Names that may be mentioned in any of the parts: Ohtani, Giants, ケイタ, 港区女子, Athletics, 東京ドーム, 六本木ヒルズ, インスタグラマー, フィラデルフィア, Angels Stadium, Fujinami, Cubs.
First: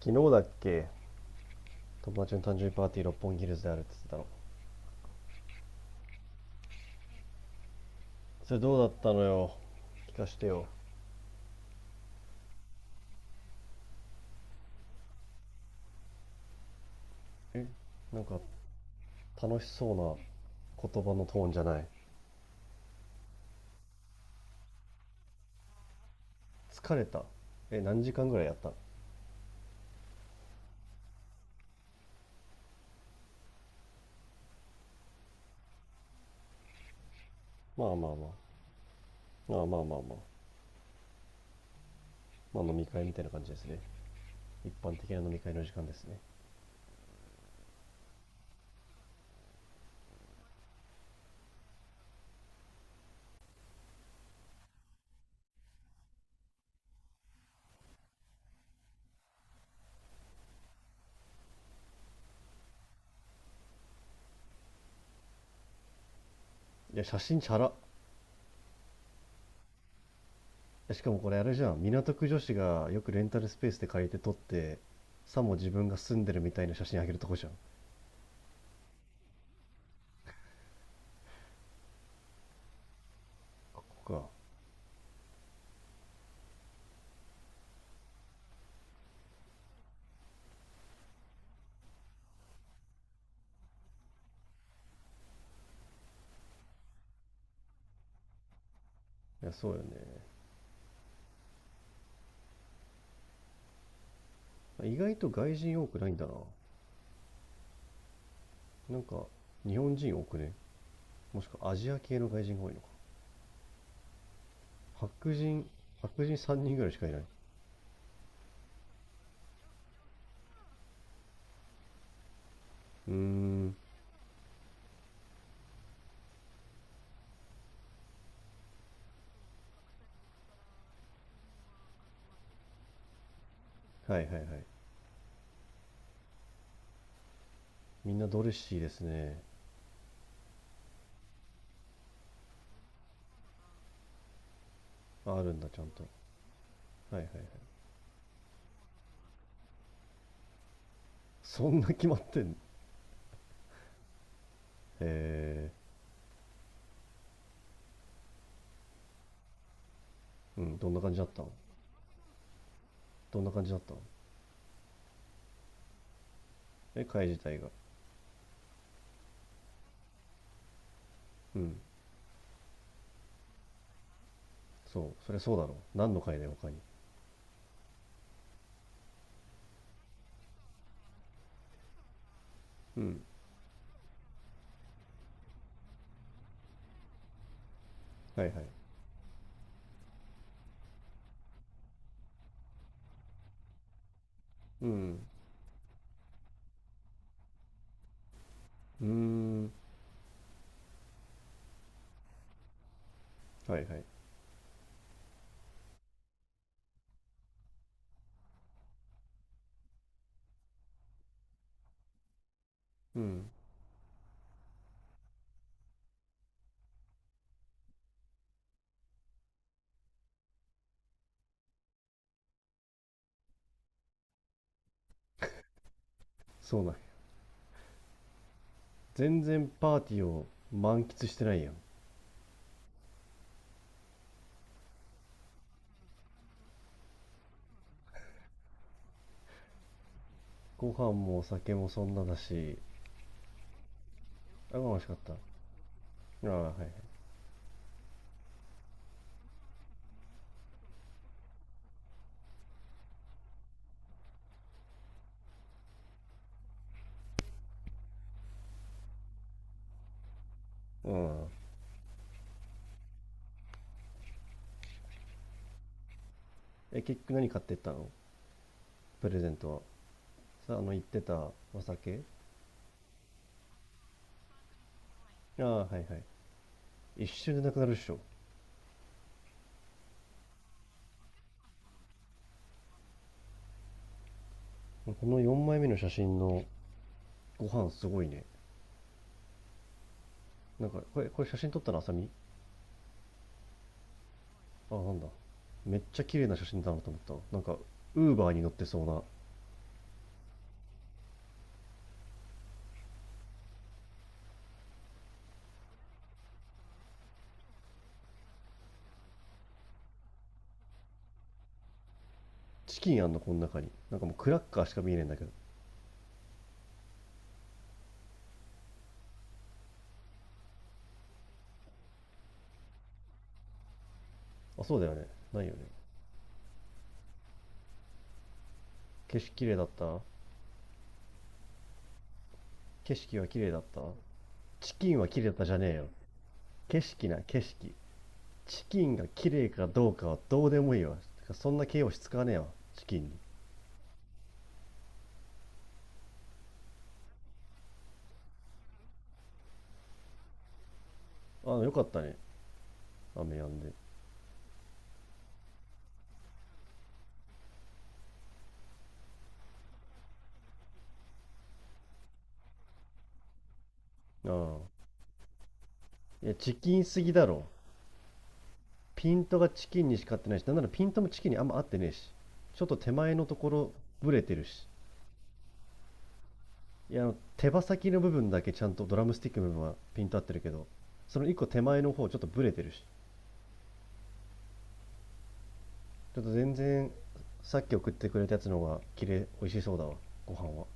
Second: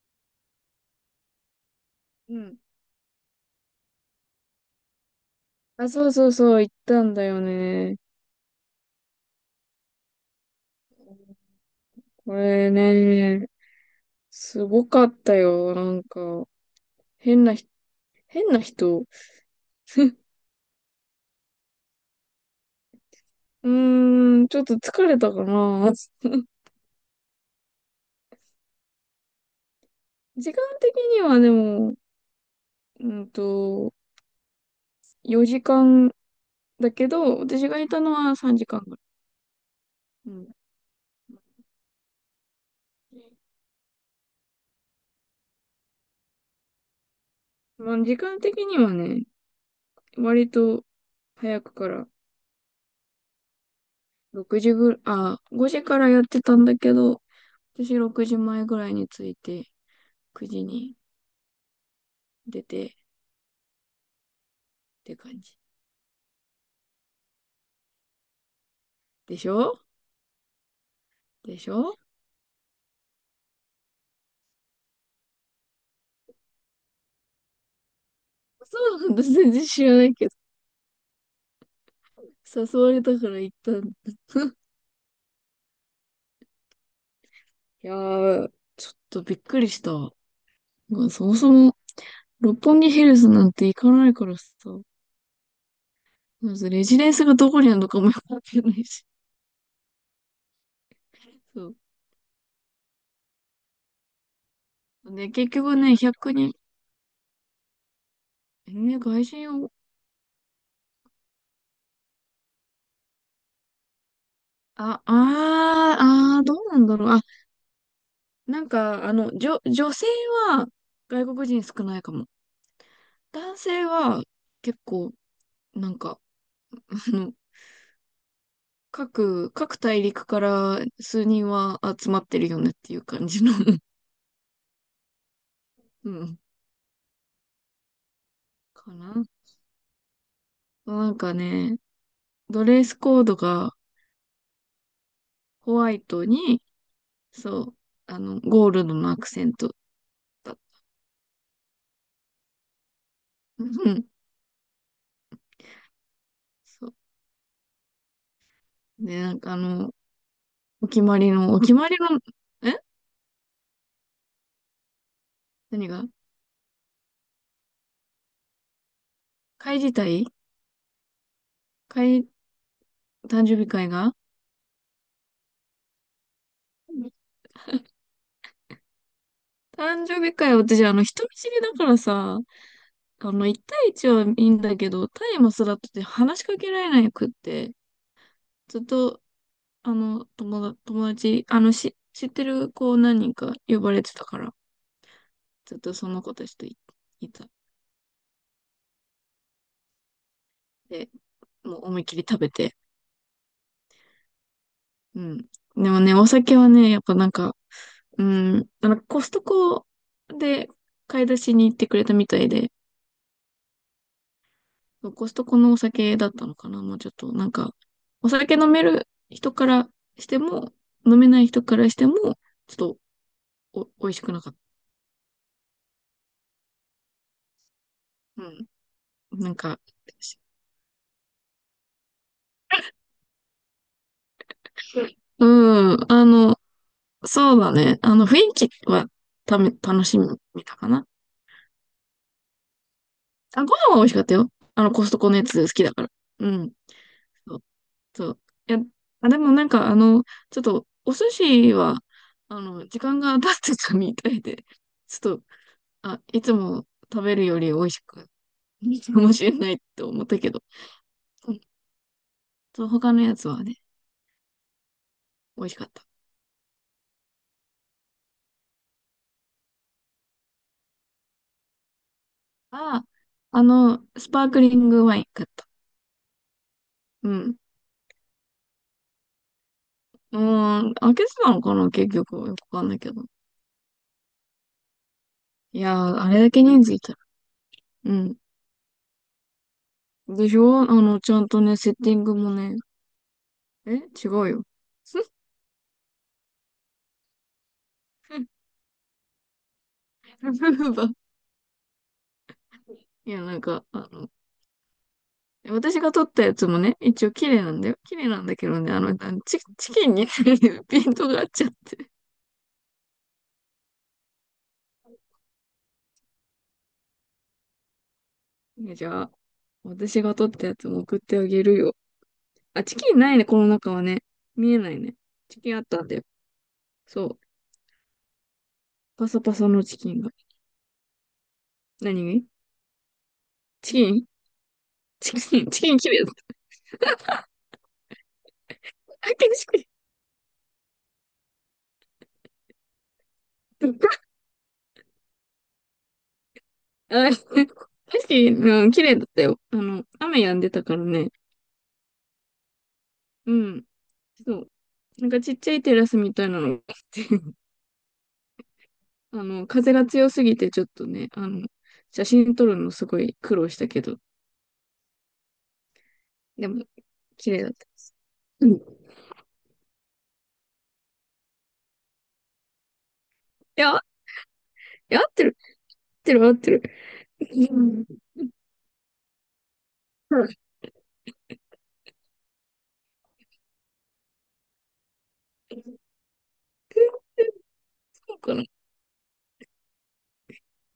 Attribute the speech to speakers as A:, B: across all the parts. A: 昨日だっけ？友達
B: う
A: の誕
B: ん。
A: 生日パーティー六本木ヒルズであるって言ってたの？
B: あ、そうそうそう、行ったんだよね。
A: それどうだったのよ。聞かしてよ。
B: これね、すごかったよ。なんか、変な
A: え、
B: ひ、
A: なんか
B: 変な人。
A: 楽しそうな言葉のトーンじゃない？
B: うーん、ちょっと疲れたかな。
A: 疲れた？え、何時間ぐらいやったの？
B: 時間的にはでも、うんと、4時間だけど、私が
A: まあ
B: いた
A: ま
B: の
A: あまあ
B: は3時間ぐら
A: まあ、まあまあまあ
B: い。うん。
A: まあ、飲み会みたいな感じですね。一般的な飲み会の時間ですね。
B: まあ、時間的にはね、割と早くから、6時ぐらい、あ、5時からやってたんだけど、私6時前ぐらいに着いて、9時に出てって感じ。
A: いや、写真チャラ。
B: でしょ、
A: しかもこれあれ
B: で
A: じ
B: し
A: ゃん、
B: ょ。
A: 港区女子がよくレンタルスペースで借りて撮って、さも自分が住んでるみたいな写真あげるとこじゃん。
B: そうなんだ。全然知らないけど。誘われたから行った
A: こ
B: んだ。
A: こか。
B: いやー、ちょっとびっくりした。まあ、そもそも、六本木ヒルズなんて行かないからさ。まずレジデンスがどこにあるのかもよくわかんないし。
A: いや、そうよね。
B: そう。
A: 意外と
B: ね、結
A: 外
B: 局
A: 人多
B: ね、
A: くないんだな。
B: 100人、ね、
A: なんか、
B: 外人を、
A: 日本人多くね？もしくはアジア系の外人が多いのか。
B: あ、
A: 白人白人
B: ど
A: 3
B: う
A: 人
B: な
A: ぐ
B: ん
A: らい
B: だ
A: しか
B: ろう。
A: いな
B: あ、
A: い。
B: なんか、女性は外国人少ないかも。
A: うー
B: 男
A: ん。
B: 性は結構、なんか、あの各大陸から数人は集まってるよねっていう感じの。
A: はいはいはい。
B: うん、
A: みんなドレッシーで
B: か
A: す
B: な。
A: ね。
B: なんかね、ドレスコードが
A: ああるんだ、
B: ホ
A: ちゃん
B: ワイ
A: とは
B: トに、
A: いはいはい。
B: そう、ゴールドのアクセントだっ
A: そんな決まってんの？
B: た。うん。
A: え
B: そう。で、なんか
A: ー、うん、どんな感じだったの？
B: お決まりの。え。
A: どんな感じだったの？
B: 何が？
A: え、会自体が。
B: 会自体。
A: うん。
B: 会、誕生日会が
A: そう、そりゃそうだろう、何の会だよ他に。
B: 誕生日会。私、人見知りだからさ、
A: うん。
B: 1対1はいいんだけど、タイマスだとて話しかけられなくって、
A: はいはい。
B: ずっと、友達、知ってる子何人か呼ばれてたから、
A: うん。
B: ずっとその子たちといた。
A: うーん。
B: で、もう思いっきり食べて。
A: はいはい。
B: うん。でもね、お酒はね、やっぱなんか、うん、なんかコストコで買い出しに行ってくれたみたいで、
A: うん。
B: コストコのお酒だったのかな、もうちょっと。なんか、お酒飲める人からしても、飲めない人からしても、ちょっと美味しくなかっ
A: そうなんや。
B: た。うん。
A: 全
B: なん
A: 然
B: か、
A: パーティーを満喫してないやん。
B: うん。そうだね。雰囲気は楽しみたか
A: ご
B: な。
A: 飯もお酒もそんなだし、
B: あ、ご飯は美味しかったよ。
A: あ、美味
B: コ
A: し
B: ス
A: かっ
B: トコ
A: た。あ
B: のやつ好きだから。
A: あ、
B: う
A: は
B: ん。
A: いはい。
B: そう、そう。いや、あ、でもなんか、ちょっと、お寿司は、時間が経ってたみたいで、ちょっと、あ、いつも食べるより美味しく、いいかもしれないって思ったけど。
A: うん。
B: うん。そう、他のやつはね、美味しかった。
A: え、結局何買ってったの、プレゼントは。さあ、あの、言ってたお酒。
B: あ、スパークリングワイン買っ
A: あ
B: た。
A: あ、はいはい。一
B: う
A: 瞬
B: ん。
A: でなくなるっしょ。
B: うーん、開けてたのかな、結局。よくわかんないけど。
A: この4枚
B: い
A: 目
B: や
A: の写
B: ー、あ
A: 真
B: れだ
A: の
B: け人数いたら。
A: ご飯す
B: う
A: ごい
B: ん。
A: ね。
B: でしょ。
A: なんか、これ、
B: ちゃ
A: これ
B: ん
A: 写
B: と
A: 真
B: ね、
A: 撮っ
B: セ
A: た
B: ッ
A: のあ
B: テ
A: さ
B: ィン
A: み？
B: グもね。え、違うよ。
A: あ、なんだ。めっちゃ綺麗な写真だなと思った。なんか、ウーバーに乗ってそうな。
B: いや、なんか、私が撮ったやつもね、一応綺麗なんだよ。綺麗なんだけどね、チキンに ピントが合っちゃって。
A: チキンあんの、この中に。なんかもうクラッカーしか見えねえんだけど。
B: ね、じゃあ、私が撮ったやつも送ってあげるよ。あ、チキンないね、この中はね。見え
A: あ、
B: な
A: そ
B: い
A: うだよ
B: ね。
A: ね。
B: チ
A: ない
B: キ
A: よ
B: ン
A: ね。
B: あったんだよ。そう。パ
A: 景
B: サ
A: 色
B: パ
A: 綺
B: サ
A: 麗だ
B: の
A: っ
B: チキ
A: た？
B: ンが。何？
A: 景色は綺麗だっ
B: チ
A: た？
B: キン
A: チキンは綺麗だったじゃ
B: チ
A: ね
B: キ
A: え
B: ン
A: よ。
B: 綺麗だっ
A: 景色な、景色。チキンが
B: た。あ、
A: 綺
B: 景
A: 麗か
B: 色。
A: どうかはどうでもいいわ、てか、そんな形容詞使わねえわ。チキンに。
B: あ、景色、うん、綺麗だったよ。雨止んでたからね。
A: あ、よかったね、雨
B: う
A: 止ん
B: ん。
A: で。
B: そう。なんかちっちゃいテラスみたいなのがあって、風が強すぎてちょっとね、写真撮るのすごい苦労したけど、
A: ああ、いや、
B: で
A: チ
B: も、
A: キンすぎだ
B: 綺麗
A: ろ。
B: だった。うん。い
A: ピントがチキンにしか合ってないし、なんならピントもチキンにあんま合ってねえし、ちょっと手前のところ
B: や、
A: ブレてるし。
B: いや、合ってる、合ってる、合ってる。
A: いや、あの手
B: う
A: 羽
B: ん。
A: 先の部分だけ、ちゃんとドラムスティックの部分はピント合ってるけど、その一個手前の方ちょっとブレてるし、ちょっと全然。さっき送って
B: そ
A: く
B: う
A: れた
B: か
A: や
B: な。
A: つの方が綺麗、美味しそうだわ、ご飯は。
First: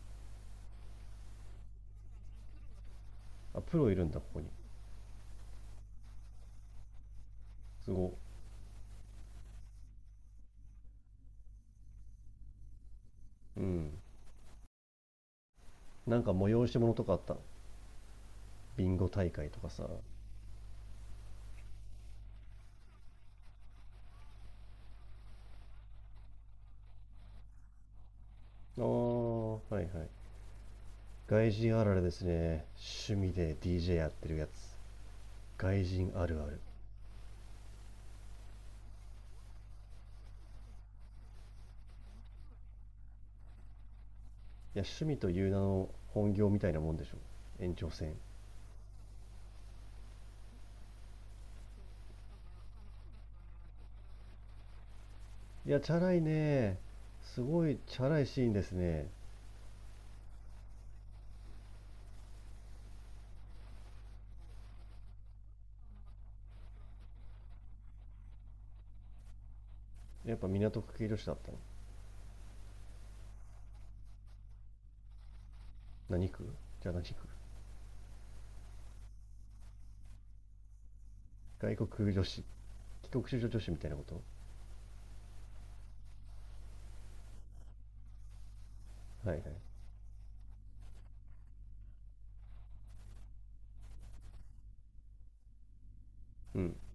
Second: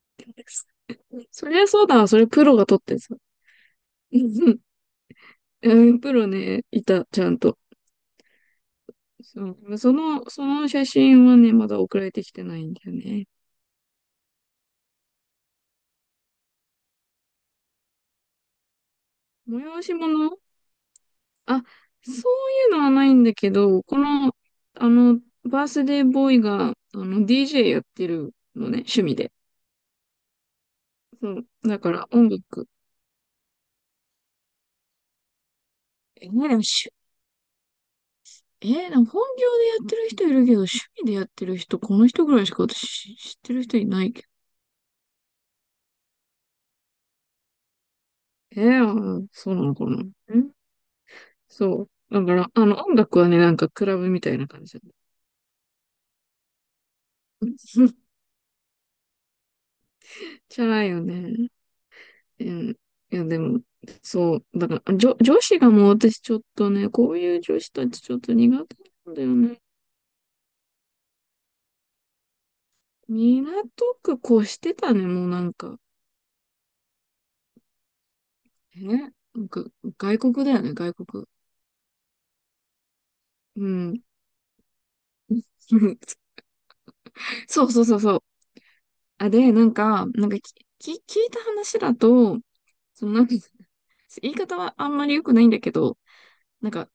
B: そりゃそうだな、それプロが撮ってさ。
A: あ、プロいるんだ
B: う
A: ここに？
B: ん。うん、プロね、いた、ちゃんと。
A: すごい。
B: そう、その写真はね、まだ送られてきてないんだよね。
A: うん。なんか催し物とかあったの、ビンゴ大会とか
B: 催
A: さ。あ
B: し物？あ、そういうのはないんだけど、この、バースデーボーイが、DJ やってるのね、
A: あ、
B: 趣味で。
A: はいはい。
B: そう。
A: 外人
B: だ
A: ある
B: か
A: ある
B: ら
A: です
B: 音
A: ね。
B: 楽。
A: 趣味で DJ やってるやつ。外人あ
B: え、
A: るあ
B: ね、で
A: る。
B: もしゅ、えー、でも本業でやってる人いるけど、趣味でやってる人、この人ぐらいしか私知ってる人いないけど。
A: いや、趣味という名の本業みたいなもんでしょ。延長線。
B: あ、そうなのかな。ん、そう。だから、音楽はね、なんかクラブみたいな感じだね。
A: いや、チャラいね。すごいチャ ラいシーンですね。
B: じゃないよね。うん。いや、でも、そう、だから、女子がもう私ちょっとね、こういう女子たちちょっと苦手なんだよね。
A: やっぱ港区系女子だったの？
B: 港区越してたね、もうなんか。
A: 何区？じゃあ何区？
B: なんか、外国だよね、外国。
A: 外国女子。帰国子女女
B: う
A: 子みたいな
B: ん。
A: こと？
B: そうそうそうそう。あ、
A: はいはい。
B: で、なんか、なんか聞いた話だと、そのなんか、言い方はあんまり良くないんだけど、
A: う
B: なん
A: ん。
B: か、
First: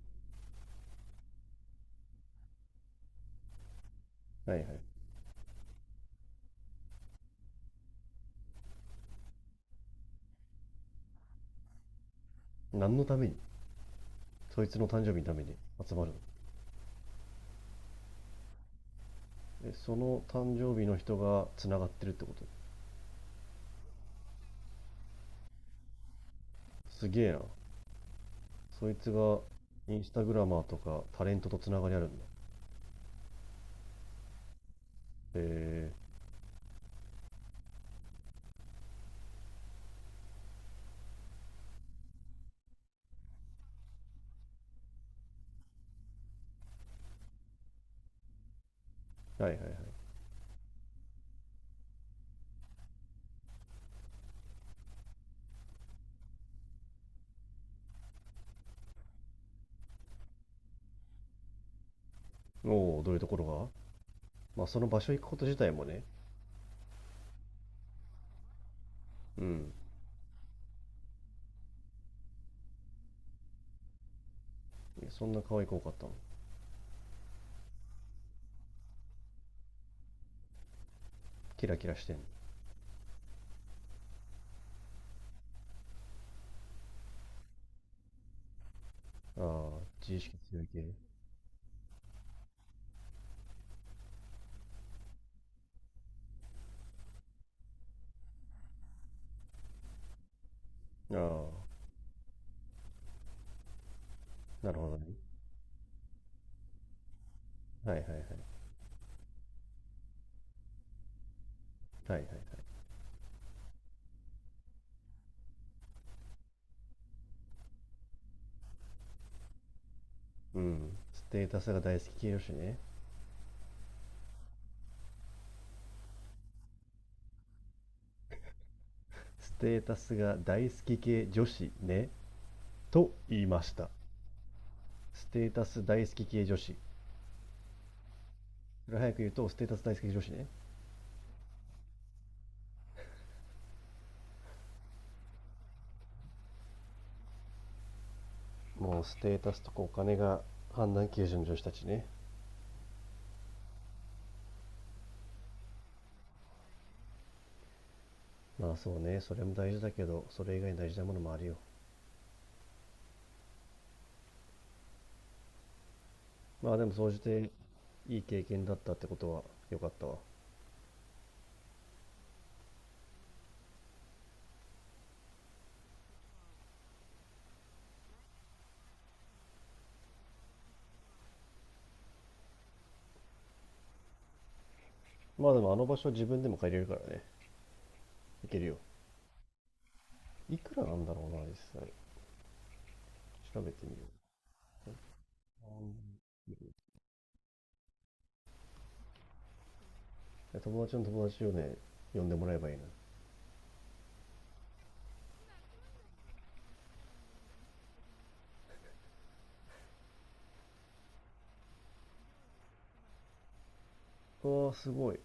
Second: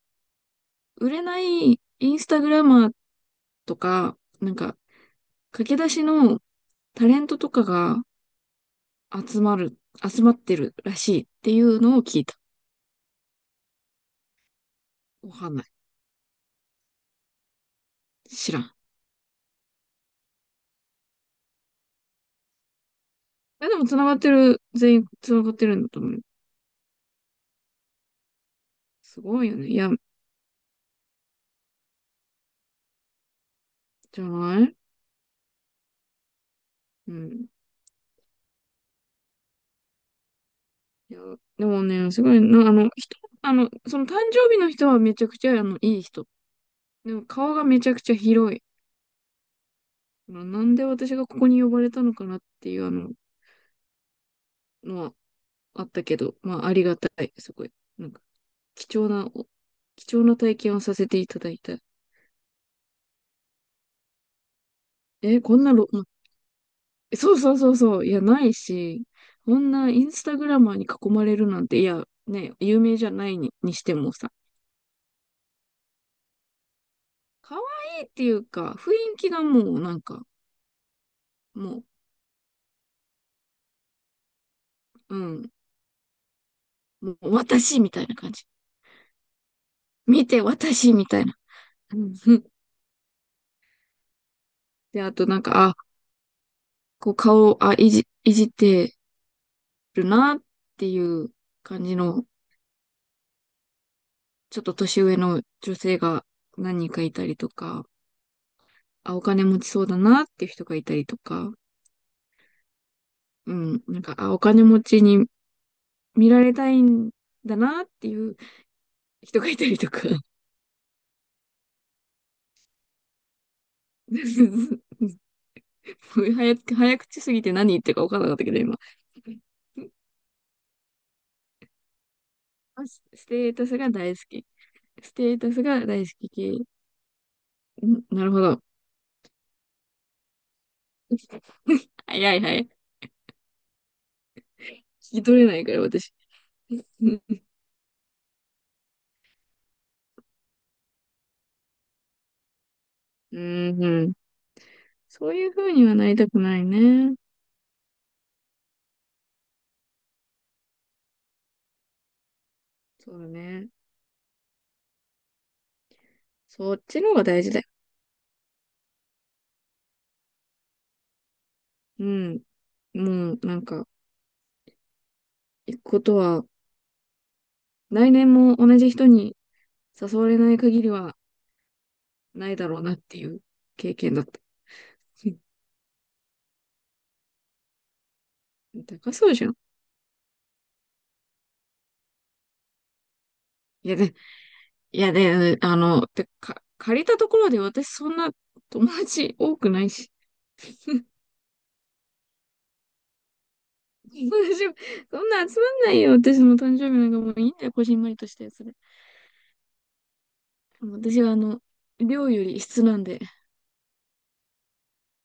B: 売れないインスタグラマーとか、なん
A: はいはい。
B: か、駆け出しのタレントとかが、集まる、集まってるらしいっていうのを聞いた。
A: 何のために？そいつの誕生日のた
B: わ
A: め
B: か
A: に
B: んない。
A: 集まるの？
B: 知らん。
A: でその誕生日の人がつながってるってこと？
B: え、でも繋がってる、全員繋がってるんだと思う。
A: すげえな、そいつ
B: す
A: が。
B: ごいよね。いや、
A: インスタグラマーとかタレントとつながりあるんだ。
B: じゃない。
A: えー。
B: うん。いや、でもね、すごいな。あの、人、あの、その誕生日の人はめちゃくちゃ、いい人。でも顔がめちゃくちゃ広い。
A: はいはいはい。
B: まあなんで私がここに呼ばれたのかなっていう、のはあったけど、まあ、ありがたい。すごい。なんか、貴重な、貴重な体験をさせていただいた。
A: おお、どういうところが。まあその場所行くこ
B: え、
A: と自
B: こん
A: 体
B: な
A: も
B: ろ
A: ね。
B: そうそうそうそう。いや、ないし、
A: う
B: こ
A: ん。
B: んなインスタグラマーに囲まれるなんて、いや、ね、有名じゃないにしてもさ、
A: そんな可愛く多かったの？
B: 可愛いっていうか、雰囲気がもうなんか、
A: キラ
B: も
A: キラしてんの？
B: うん、もう私みたいな感じ。
A: ああ、自意
B: 見
A: 識
B: て、
A: 強い系。
B: 私みたいな。うん。 で、あとなんか、あ、こう顔、あ、いじ、いじってるなっていう
A: ああ、
B: 感じの、ちょっ
A: な
B: と
A: るほど
B: 年
A: ね。
B: 上の女性が何人かいたりとか、
A: はいはいはいはい。
B: あ、お金持ちそうだなっていう人がいたりとか、
A: はいはい。
B: うん、なんか、あ、お金持ちに見られたいんだなっていう人がいたりとか。
A: うん、ステータスが大好き系女子ね。
B: もう早く、早口すぎて何言ってるか分からなかったけど、今。
A: ステータスが大好き系女子ねと
B: ス
A: 言い
B: テー
A: ま
B: タ
A: し
B: スが
A: た。
B: 大好き。ス
A: ス
B: テー
A: テー
B: タス
A: タス
B: が大
A: 大
B: 好
A: 好き
B: き
A: 系女
B: 系。
A: 子。
B: ん、なるほど。
A: それ早く言うとステータス大好き女子ね。
B: 早い早い。聞き取れないから、私。うん
A: もうステータスとかお金が判断基準の女子たちね。
B: うん。そういう風にはなりたくないね。
A: まあそうね、それも大事だけどそれ以外に大事なものもあるよ。
B: そうだね。
A: ま
B: そ
A: あ
B: っ
A: でも
B: ちの
A: 総
B: 方
A: じ
B: が大
A: て
B: 事だよ。
A: いい経験だったってことは、良かったわ。
B: うん。もう、なんか、行くことは、来年も同じ人に誘われない限りは、ないだろうなっていう経験だった。
A: まあでもあの場所は自分でも借りれるからね、行けるよ。
B: 高そうじゃん。
A: いくらなんだろうな、実際。調べて
B: いや
A: みよ。
B: で、いやで、
A: う
B: 借りたところで私そんな友達多くないし。
A: うん、友達の友達をね、呼んでもらえばいいな。
B: 友達、そんな集まんないよ。私の誕生日なんかもういいんだよ。こじんまりとしたやつで。私は量より質なんで。
A: ああ、すごい。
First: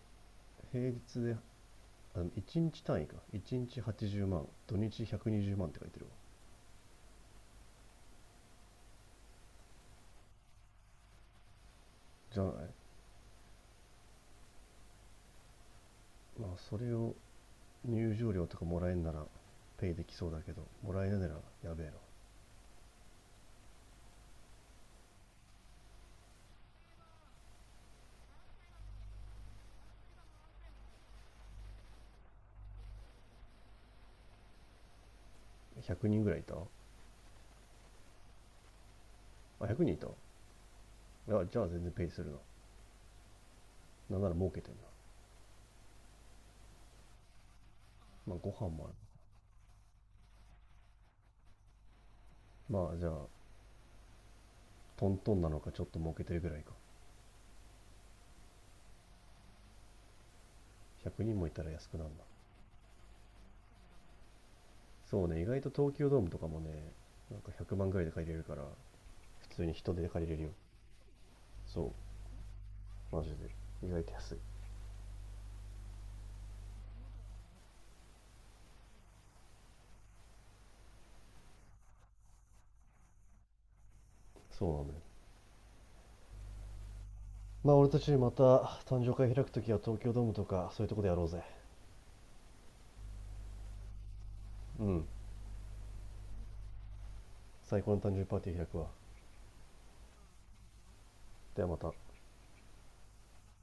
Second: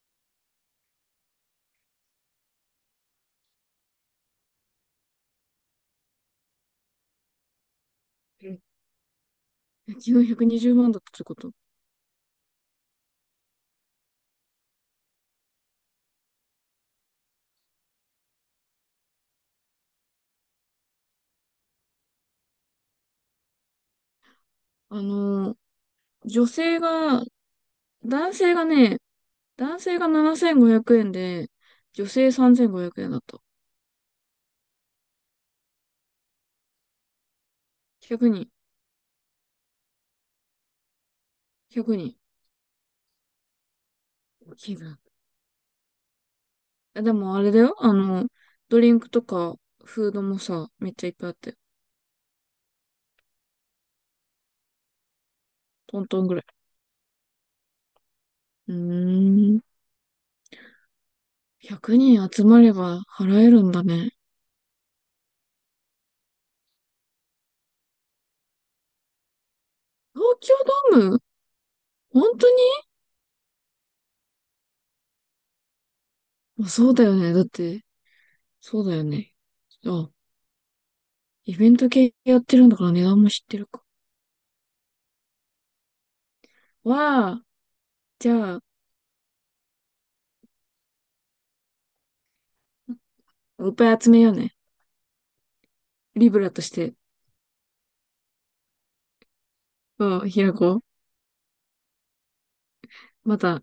A: 平日で、あ、1日単位か。1日80万、土日120万って書いてるわ。
B: 昨日120万だったってこと？
A: じゃない？まあそれを入場料とかもらえんならペイできそうだけど、もらえないならやべえ
B: あの、女性が、男性がね、男性が7500円で、女性3500円だった。
A: な。100人ぐらいいたあ、
B: 1人、
A: 100人いた、いや、じゃあ全然
B: 100
A: ペイ
B: 人。
A: するな。なんなら儲
B: 大
A: けて
B: き
A: ん
B: い
A: な。
B: な。でもあれだよ。
A: まあご飯
B: ド
A: もあ
B: リ
A: る。
B: ンクとか、フードもさ、めっちゃいっぱいあって、
A: まあじゃあ、トントンなのかちょっと
B: トン
A: 儲け
B: トン
A: て
B: ぐ
A: る
B: らい。
A: ぐらいか。
B: うーん。
A: 100人もいたら安く
B: 100
A: なるな。
B: 人集まれば払えるんだね。
A: そうね、意外と東京ドームとかもね、なんか100万ぐらいで借りれるから、普通に人手で借り
B: 東
A: れるよ。
B: 京ドーム。
A: そ
B: 本当に？
A: う、マジで。意外と安い。
B: まあそうだよね。だって、そうだよね。あ、イベント系やってるんだから値段も知ってるか。
A: そうなんだよ。
B: わあ、
A: まあ俺たち
B: じ
A: また
B: ゃあ、
A: 誕生会開くときは東京ドームとかそういうとこでやろうぜ。
B: いっぱい集めようね。
A: うん。
B: リブラとして、
A: 最高の誕生日パーティー開くわ。
B: うん、開こう。
A: ではまた。
B: また